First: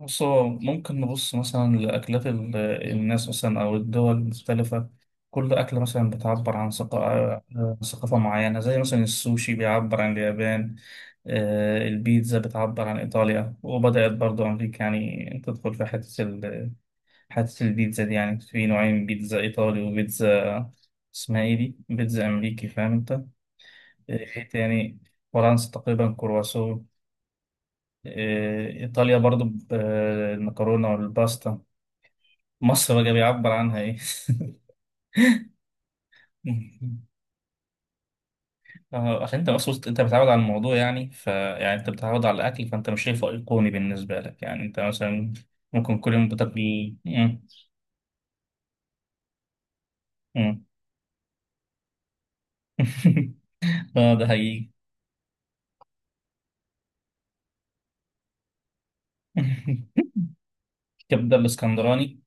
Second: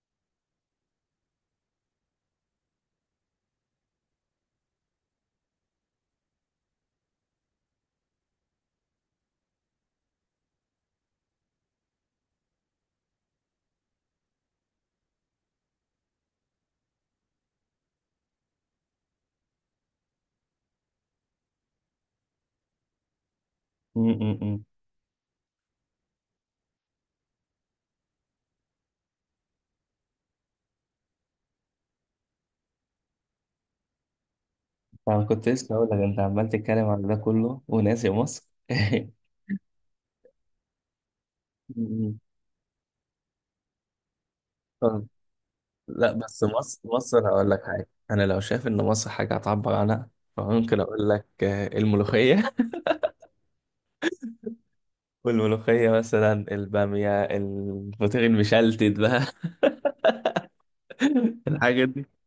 بص، هو ممكن نبص مثلا لأكلات الناس، مثلا، أو الدول المختلفة. كل أكلة مثلا بتعبر عن عن ثقافة معينة، زي مثلا السوشي بيعبر عن اليابان. البيتزا بتعبر عن إيطاليا، وبدأت برضو أمريكا يعني تدخل في حتة البيتزا دي. يعني في نوعين: بيتزا إيطالي وبيتزا اسمها إيه دي، بيتزا أمريكي. فاهم أنت؟ إيه امم تاني؟ فرنسا تقريبا كرواسون. إيطاليا برضو المكرونة والباستا. مصر بقى بيعبر عنها ايه؟ انا كنت لسه هقول لك انت عمال تتكلم على ده كله وناسي مصر. عشان انت مصر، انت بتتعود على الموضوع يعني. يعني انت م-م. بتتعود على الاكل، فانت مش شايفه ايقوني بالنسبه لك. يعني انت طب، مثلا ممكن لا كل يوم بس بتاكل مصر إيه؟ مصر مم. هقول لك حاجه. انا لو شايف ان مصر حاجه هتعبر عنها مم. فممكن اقول لك الملوخيه. اه، ده حقيقي. والملوخيه مثلا الباميه الفطير المشلتت بقى. كبده الحاجات دي الاسكندراني.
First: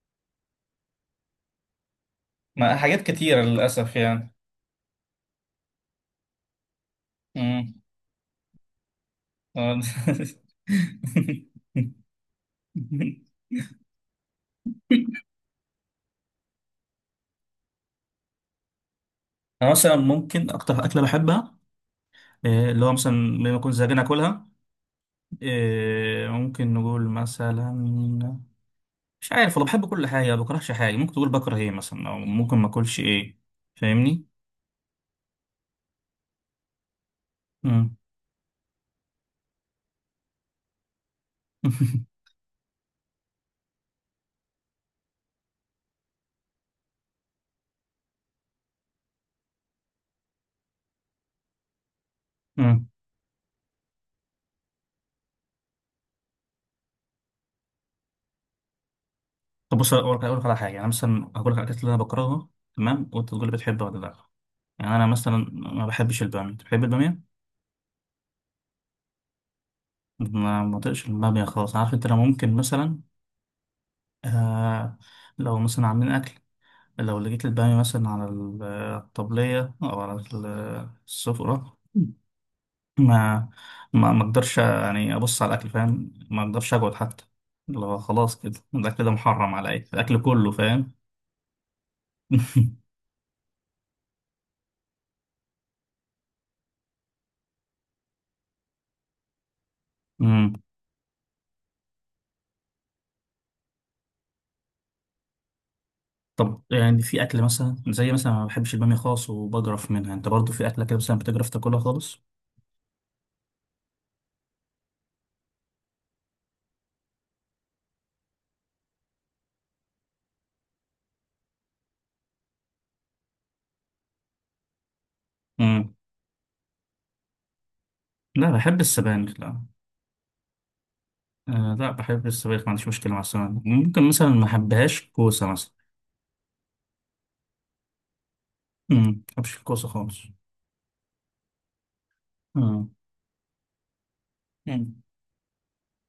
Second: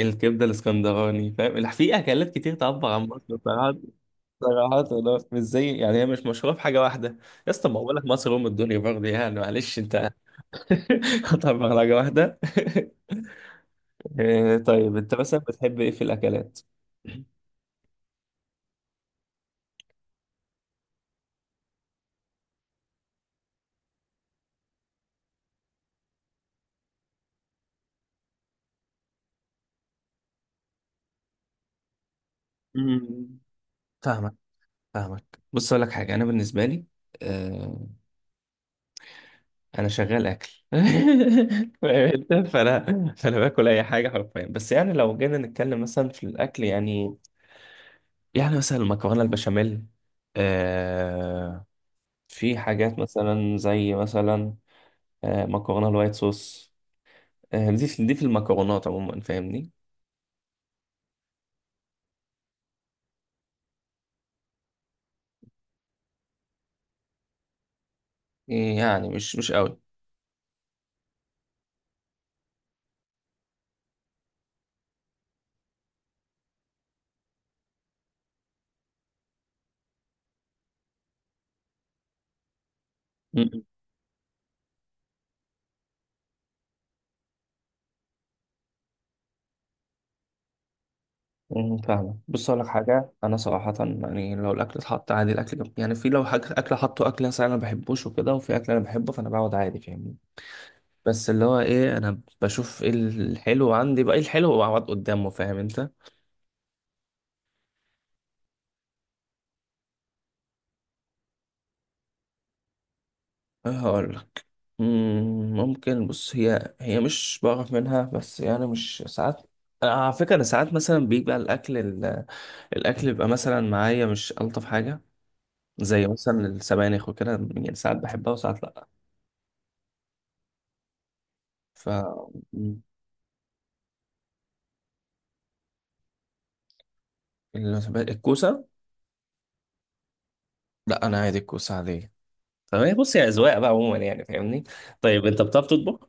الكبده الاسكندراني فاهم؟ لا، في اكلات كتير ما تعبر عن حاجات مصر كتيره صراحه. للاسف يعني. صراحه والله، مش زي يعني هي مش مشهوره في حاجه واحده. يا اسطى مم. ما بقول لك مصر ام الدنيا برضه يعني معلش آه. انت. قطع مهرجة واحدة. إيه، طيب انت مثلا بتحب ايه في الاكلات؟ انا مثلا ممكن اكتر اكله بحبها، اللي هو مثلا لما اكون زهقان اكلها. ممكن نقول مثلا، مش عارف والله. بحب كل حاجة، ما بكرهش حاجة. ممكن تقول بكره ايه مثلا، او ممكن ما اكلش مم. ايه. فاهمني؟ فاهمك فاهمك. بص اقول لك حاجه انا بالنسبه لي آه امم. انا شغال اكل. فاهم أنت؟ فانا باكل اي حاجه حرفيا. بس يعني لو جينا نتكلم مثلا في الاكل يعني مثلا المكرونه البشاميل. آه في امم. حاجات مثلا زي مثلا مكرونه الوايت صوص. دي في المكرونات عموما فاهمني. طب بص، اقول لك أقول لك على حاجة. يعني انا مثلا هقول لك على الاكلات اللي انا بكرهها، تمام؟ وانت تقول لي بتحبها ولا لا. يعني انا مثلا ما بحبش البامية. بتحب البامية؟ يعني مش قوي. ما بطيقش البامية خالص، عارف انت. انا ممكن مثلا، آه، لو مثلا عاملين اكل، لو لقيت البامية مثلا على الطبلية او على السفرة، ما مم. ما اقدرش يعني ابص على الاكل، فاهم؟ ما اقدرش اقعد حتى. اللي هو خلاص كده الاكل ده محرم عليا، الاكل كله، فاهم؟ فاهمة. بص أقول لك حاجة أنا صراحة يعني لو الأكل اتحط عادي. يعني في لو حاجة أكل حطه أكل مثلا أنا ما بحبوش وكده وفي أكل أنا بحبه فأنا بقعد عادي فاهمني. امم. بس اللي هو إيه أنا بشوف إيه الحلو عندي بقى إيه الحلو وأقعد قدامه فاهم أنت. طب يعني في اكل مثلا زي ما بحبش الباميه خالص وبجرف منها. انت برضو في اكله كده مثلا بتجرف تاكلها خالص؟ هقول لك. ممكن بص هي مش بعرف منها بس يعني مش ساعات. أنا على فكرة أنا ساعات مثلا بيبقى الأكل بيبقى مثلا معايا مش ألطف حاجة. امم. زي مثلا السبانخ وكده. يعني ساعات بحبها لا، وساعات بحب لأ. السبانخ، لا. آه، ف لا، بحب السبانخ، ما مم. عنديش مشكله مع السبانخ. ممكن مثلا ما احبهاش كوسه مثلا. الكوسة. امم. ما بحبش الكوسه خالص. لا انا عادي الكوسة عادية. تمام بص يا اذواق بقى عموما يعني فاهمني. امم. طيب انت بتعرف تطبخ؟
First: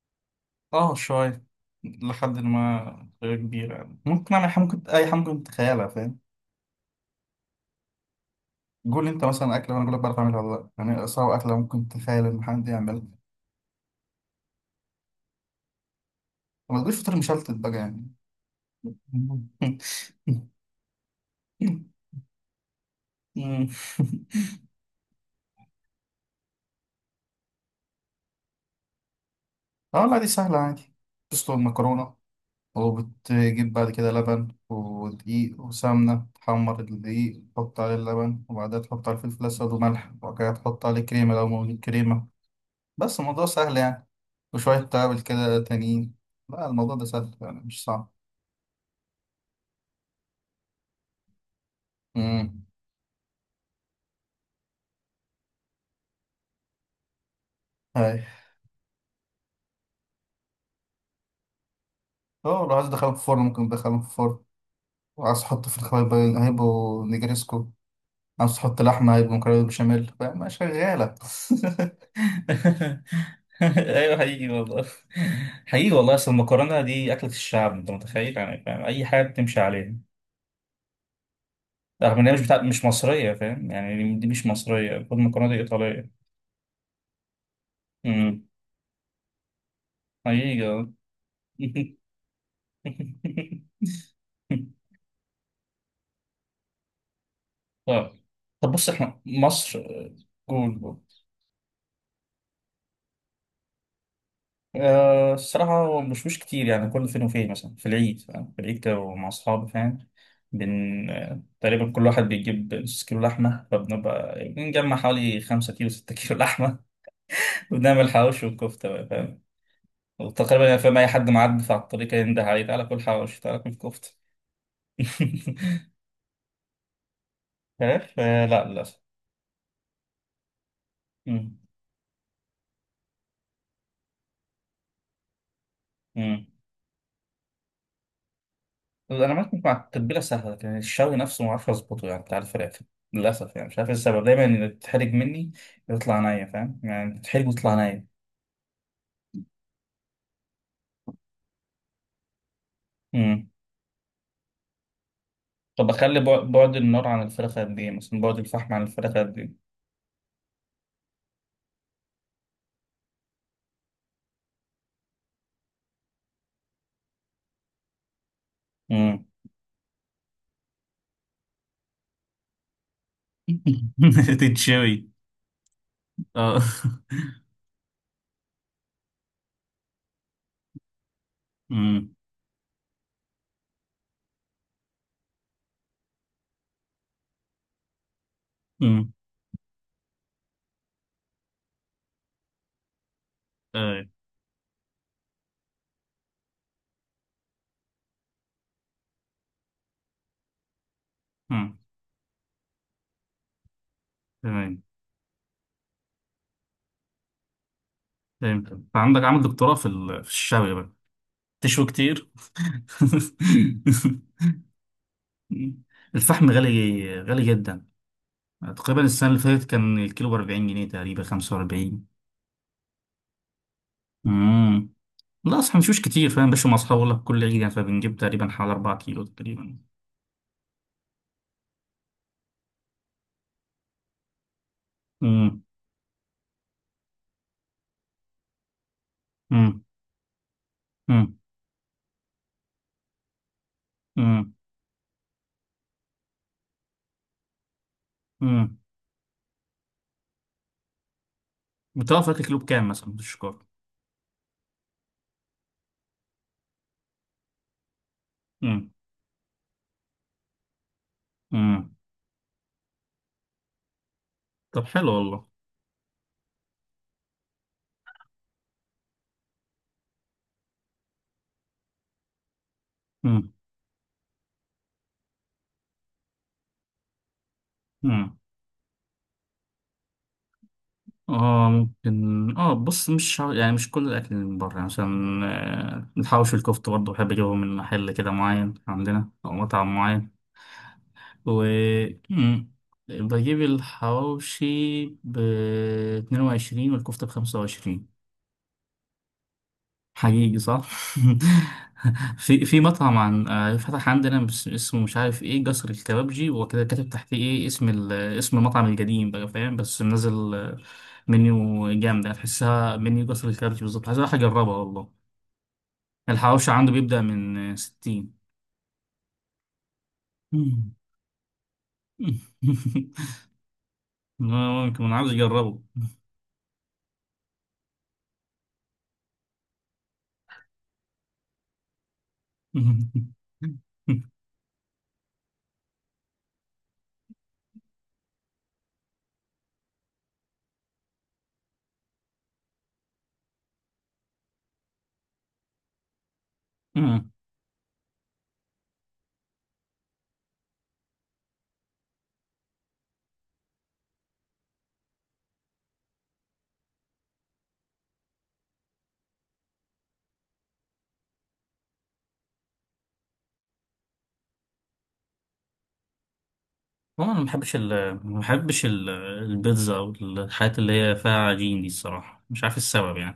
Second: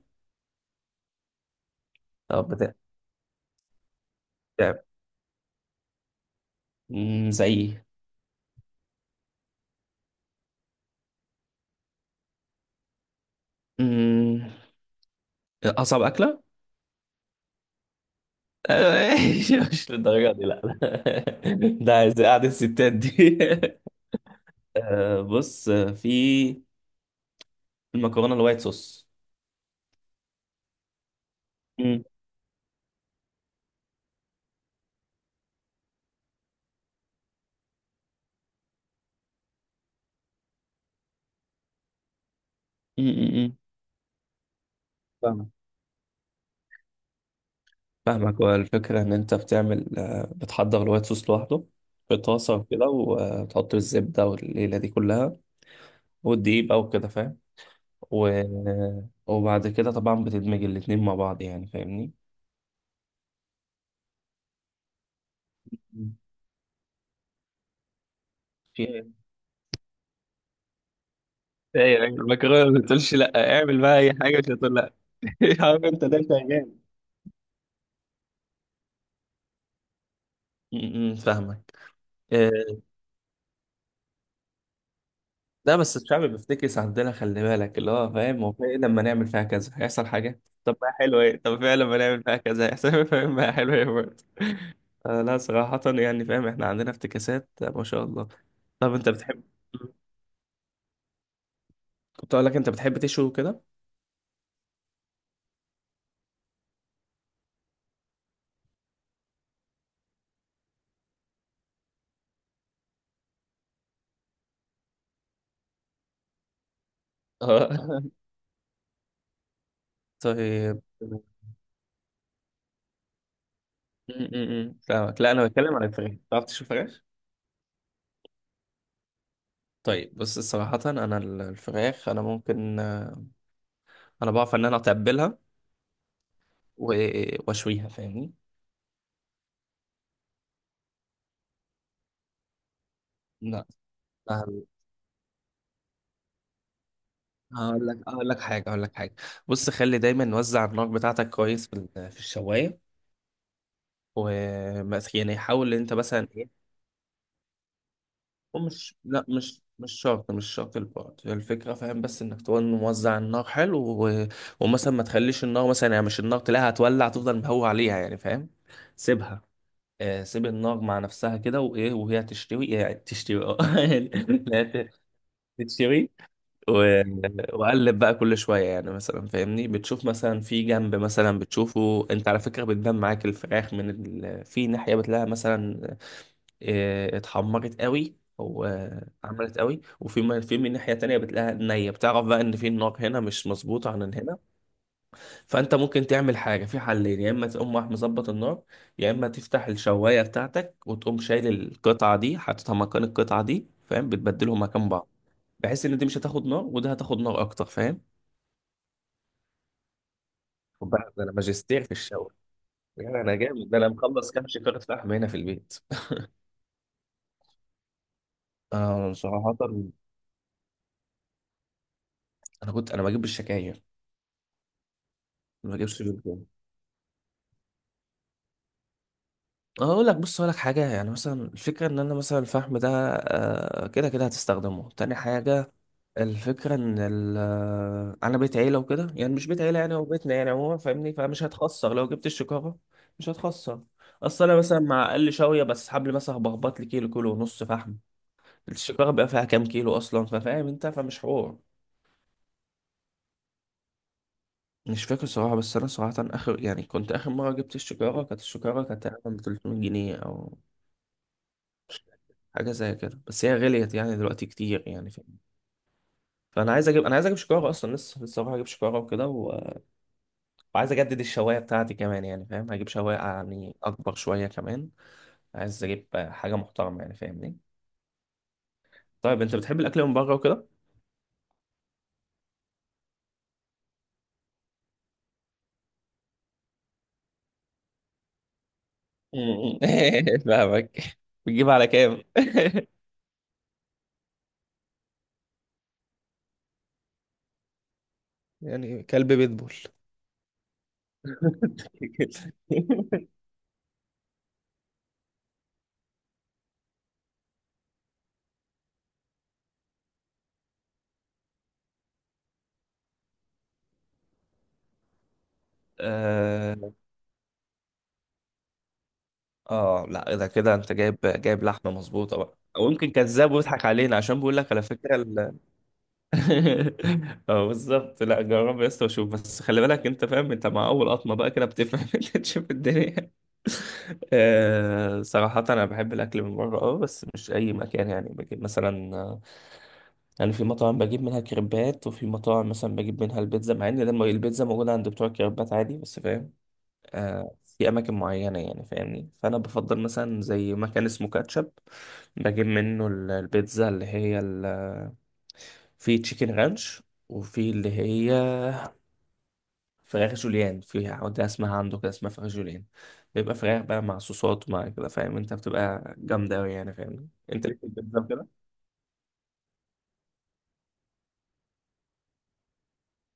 اه، شوية. لحد طب بتعرف ما غير كبيرة يعني، ممكن أعمل حاجة، ممكن بتعرف. أي حاجة ممكن تتخيلها، فاهم؟ زي إيه؟ قول لي أنت مثلا أكلة وأنا أقول لك بعرف أعملها ولا لأ. يعني أصعب أكلة ممكن تتخيل إن حد يعملها. مم، اصعب اكلة. ما تقوليش فطير مشلتت بقى يعني. آه، مش للدرجة دي لا لا. ده عايز قعدة الستات دي. بص في المكرونة الوايت صوص. اه لا، دي سهلة عادي. تسلق مم. المكرونة، وبتجيب بعد كده لبن ودقيق وسمنة، تحمر الدقيق، تحط عليه اللبن، وبعدها تحط عليه الفلفل الأسود وملح، وبعد كده تحط عليه كريمة لو موجود كريمة. مم، بس الموضوع مم، سهل يعني. وشوية توابل مم. كده تانيين. لا، الموضوع ده سهل يعني، مش صعب. فاهمك. هو الفكرة إن أنت بتعمل بتحضر الوايت صوص لوحده. في طاسة امم. وكده وتحط الزبدة والليلة دي كلها والدقيق بقى وكده فاهم. هاي. و... وبعد كده طبعا بتدمج الاتنين مع بعض يعني فاهمني. اه، لو عايز تدخلهم في الفرن، ممكن تدخلهم في الفرن. وعايز تحط في الخبايب، مم. هيبقوا نجريسكو. عايز تحط في لحمة، ايه؟ هيبقوا مكرونة بشاميل. فاهم؟ شغالة. إيه يا راجل المكرونه ما بتقولش لا اعمل بقى اي ايوه، حاجه مش حقيقي هتقول والله. لا. عارف حقيقي انت والله، ده انت اصل جامد. المكرونه دي اكله الشعب. انت متخيل يعني؟ فاهم، اي حاجه بتمشي عليها، م- م، فاهمك. رغم ان هي آه، مش مصريه، فاهم يعني؟ دي مش مصريه، المفروض المكرونه دي لا بس ايطاليه. الشعب بيفتكس عندنا خلي بالك اللي هو فاهم امم. هو في إيه لما نعمل فيها كذا هيحصل حاجة حقيقي. طب ما آه. حلو ايه طب فعلا ما نعمل بقى كذا احسن. فاهم بقى حلو. آه لا صراحة يعني فاهم احنا عندنا افتكاسات ما شاء طيب. الله. طب بص، طب انت احنا بتحب؟ مصر، جول جول. كنت اقول لك انت بتحب تشوي كده؟ الصراحة هو مش مش كتير يعني، كل فين وفين، مثلا في العيد، فاهم؟ في العيد كده، ومع أصحابي، فاهم؟ بن آه، تقريبا كل واحد بيجيب نص كيلو لحمة، فبنبقى بنجمع حوالي خمسة كيلو، ستة كيلو لحمة. اه. وبنعمل حواوشي وكفتة بقى، فاهم؟ وتقريبا يعني طيب فاهم، أي م- حد معدي على الطريق ينده عليه: تعالى كل حواوشي، تعالى كل كفتة. م- م. فاهمك. لا انا بتكلم عن الفراخ. بتعرف تشوي فراخ؟ عارف، لا، للأسف. طيب بص صراحة انا مم. الفراخ انا ممكن انا بعرف ان انا اتبلها مم. واشويها فاهمني. انا معاك، مع التتبيله سهله، لكن الشوي نفسه ما اعرفش اظبطه، يعني بتاع الفراخ. للاسف لا يعني مش عارف ايه السبب، دايما سهل. اللي بتتحرج مني يطلع نيه، فاهم يعني؟ بتتحرج ويطلع هقول لك نيه. هقول لك حاجة هقول لك حاجة بص خلي دايما نوزع النار بتاعتك كويس في الشواية. امم. ومثلا يعني حاول ان طب انت اخلي مثلا. بعد النار عن الفراخ قد ايه مثلا؟ بعد الفحم عن ومش الفراخ لا قد مش ايه؟ مش شرط مش شرط البعد هي الفكرة فاهم بس انك تكون موزع النار حلو. و... ومثلا ما تخليش النار مثلا يعني مش النار تلاقيها هتولع تفضل مهوي عليها يعني فاهم. امم. سيبها. سيب النار مع نفسها كده وايه وهي تشتوي يعني تشتوي اه. لا، تتشوي. تشتوي. اه. و... وقلب بقى كل شويه يعني مثلا فاهمني بتشوف مثلا في جنب مثلا بتشوفه امم. انت على فكره بتبان معاك الفراخ في ناحيه بتلاقيها مثلا اتحمرت قوي او امم. عملت قوي وفي في من ناحيه تانية بتلاقيها نيه بتعرف بقى ان في النار هنا مش مظبوطه عن اي. هنا. فانت ممكن تعمل حاجه في حلين يا اما تقوم رايح مظبط النار يا اما تفتح الشوايه بتاعتك وتقوم شايل امم. القطعه دي حاططها مكان القطعه دي فاهم بتبدلهم تمام. مكان بعض بحيث ان دي مش هتاخد نار وده هتاخد نار اكتر فاهم. فهمت. انت عندك عامل دكتوراه في في الشوي خد بقى. بالك ده انا ماجستير تشوي في كتير. الشاور. يعني انا جامد ده انا مخلص كام شكاره فحم هنا في البيت. الفحم غالي، غالي جدا. تقريبا انا السنة اللي صراحه فاتت كان الكيلو ب 40 جنيه، تقريبا 45. انا كنت انا بجيب بالشكاير امم. لا، ما اصلا مشوش بجيبش كتير، بالجو. فاهم؟ باش مع اصحابي ولا كل عيد يعني، فبنجيب تقريبا حوالي 4 كيلو تقريبا. اقول لك بص اقول لك حاجه يعني مثلا الفكره ان انا مثلا الفحم ده كده كده هتستخدمه تاني امم. حاجه. الفكره ان انا بيت عيله وكده يعني مش بيت عيله امم. يعني هو بيتنا يعني عموما فاهمني امم. فمش هتخسر لو جبت الشكاره. مش هتخسر. اصل امم. انا مثلا مع اقل شويه بس حبل مثلا بخبط لي كيلو كيلو ونص فحم. امم. السيجارة بقى فيها كام كيلو أصلا ففاهم أنت فمش حوار. بتعرف تاكل كيلو بكام مثلا بالشكر؟ مش فاكر صراحة بس أنا صراحة آخر يعني كنت آخر مرة جبت السيجارة كانت السيجارة امم. كانت تقريبا 300 جنيه أو امم. حاجة زي كده بس هي غليت يعني دلوقتي كتير طب حلو يعني فاهم. والله. فأنا عايز أجيب شيكارة أصلا لسه هروح أجيب شيكارة وكده وعايز أجدد الشواية بتاعتي كمان يعني فاهم هجيب شواية امم. يعني أكبر شوية كمان. عايز أجيب حاجة محترمة يعني فاهمني. امم. طيب أنت بتحب الأكل من بره وكده؟ اه، ممكن، اه. بص، مش يعني مش كل الاكل من بره يعني. مثلا، الحواوشي والكفته برضه بحب اجيبهم من محل كده معين عندنا، او مطعم معين. فاهمك. و، بتجيب على كام؟ مم. بجيب الحواوشي ب 22، والكفتة ب 25. يعني كلب بيتبول حقيقي، صح؟ في مطعم عن آه، فتح عندنا، اسمه مش عارف ايه، جسر الكبابجي وكده، كاتب تحتيه ايه، اسم اسم المطعم القديم بقى، فاهم؟ بس منزل منيو جامدة، تحسها منيو جسر الكبابجي بالظبط. عايز أروح أجربها والله. الحواوشي عنده اه. بيبدأ من 60. لا اذا كده انت جايب لحمه مظبوطه بقى او يمكن كذاب ويضحك علينا عشان بيقول لك على ممكن، أنا فكره عاوز أجربه. اه بالظبط لا جرب يا اسطى وشوف بس خلي بالك انت فاهم انت مع اول قطمه بقى كده بتفهم. انت تشوف الدنيا. صراحه انا بحب الاكل من بره بس مش اي مكان يعني بجيب مثلا يعني في مطاعم بجيب منها كريبات وفي مطاعم مثلا بجيب منها البيتزا مع ان لما البيتزا موجوده عند بتوع الكريبات عادي بس فاهم. امم. في اماكن معينه يعني فاهمني فانا بفضل مثلا زي مكان اسمه كاتشب بجيب منه البيتزا اللي هي في تشيكن رانش وفي اللي هي فراخ جوليان في عودة اسمها عنده كده اسمها فراخ جوليان. بيبقى فراخ بقى مع صوصات ومع كده فاهم انت بتبقى جامدة أوي يعني هو فاهمني. انا ما انت بحبش ليك في البيتزا ما كده؟ بحبش البيتزا، او الحاجات اللي هي فيها عجين دي. الصراحه مش عارف إيه السبب يعني،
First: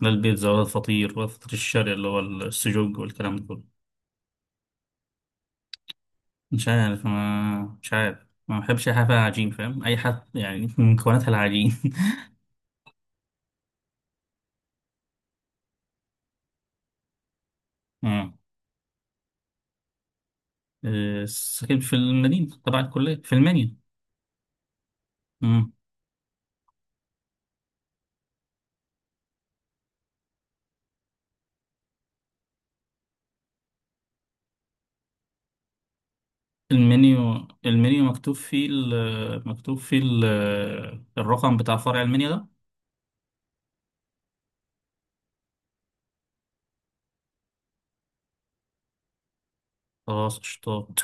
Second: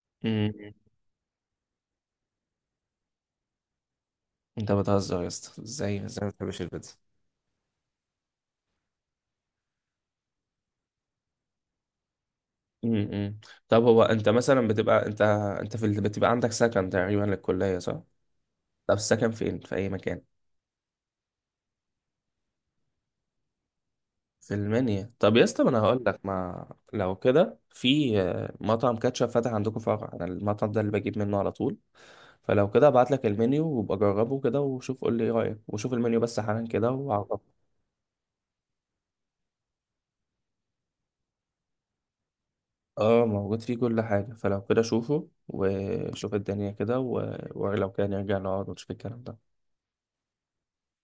لا البيتزا، امم ولا الفطير، ولا الفطير الشرقي اللي هو السجق والكلام ده كله. انت بتهزر يا اسطى ازاي ازاي ما بتحبش البيتزا؟ مش عارف، ما بحبش اي حاجه فيها عجين، فاهم؟ اي حد يعني من مكوناتها العجين. امم طب هو انت مثلا بتبقى انت انت في بتبقى عندك سكن تقريبا للكلية صح؟ امم. طب السكن فين في اي مكان؟ ساكن في المدينه تبع الكليه، في المنيو. في المنيا. طب يا اسطى ما امم. انا هقول لك ما لو كده في مطعم كاتشب فاتح عندكم فرع انا المطعم ده اللي بجيب منه على طول. فلو كده ابعت لك المنيو وابقى جربه كده وشوف قول لي ايه رايك وشوف المنيو بس حالا كده وعرفني. المنيو، مكتوب فيه مكتوب فيه الرقم بتاع فرع المنيو ده. اه موجود فيه كل حاجه فلو كده شوفه وشوف الدنيا كده ولو كان نرجع نقعد ونشوف الكلام ده. خلاص، قشطات.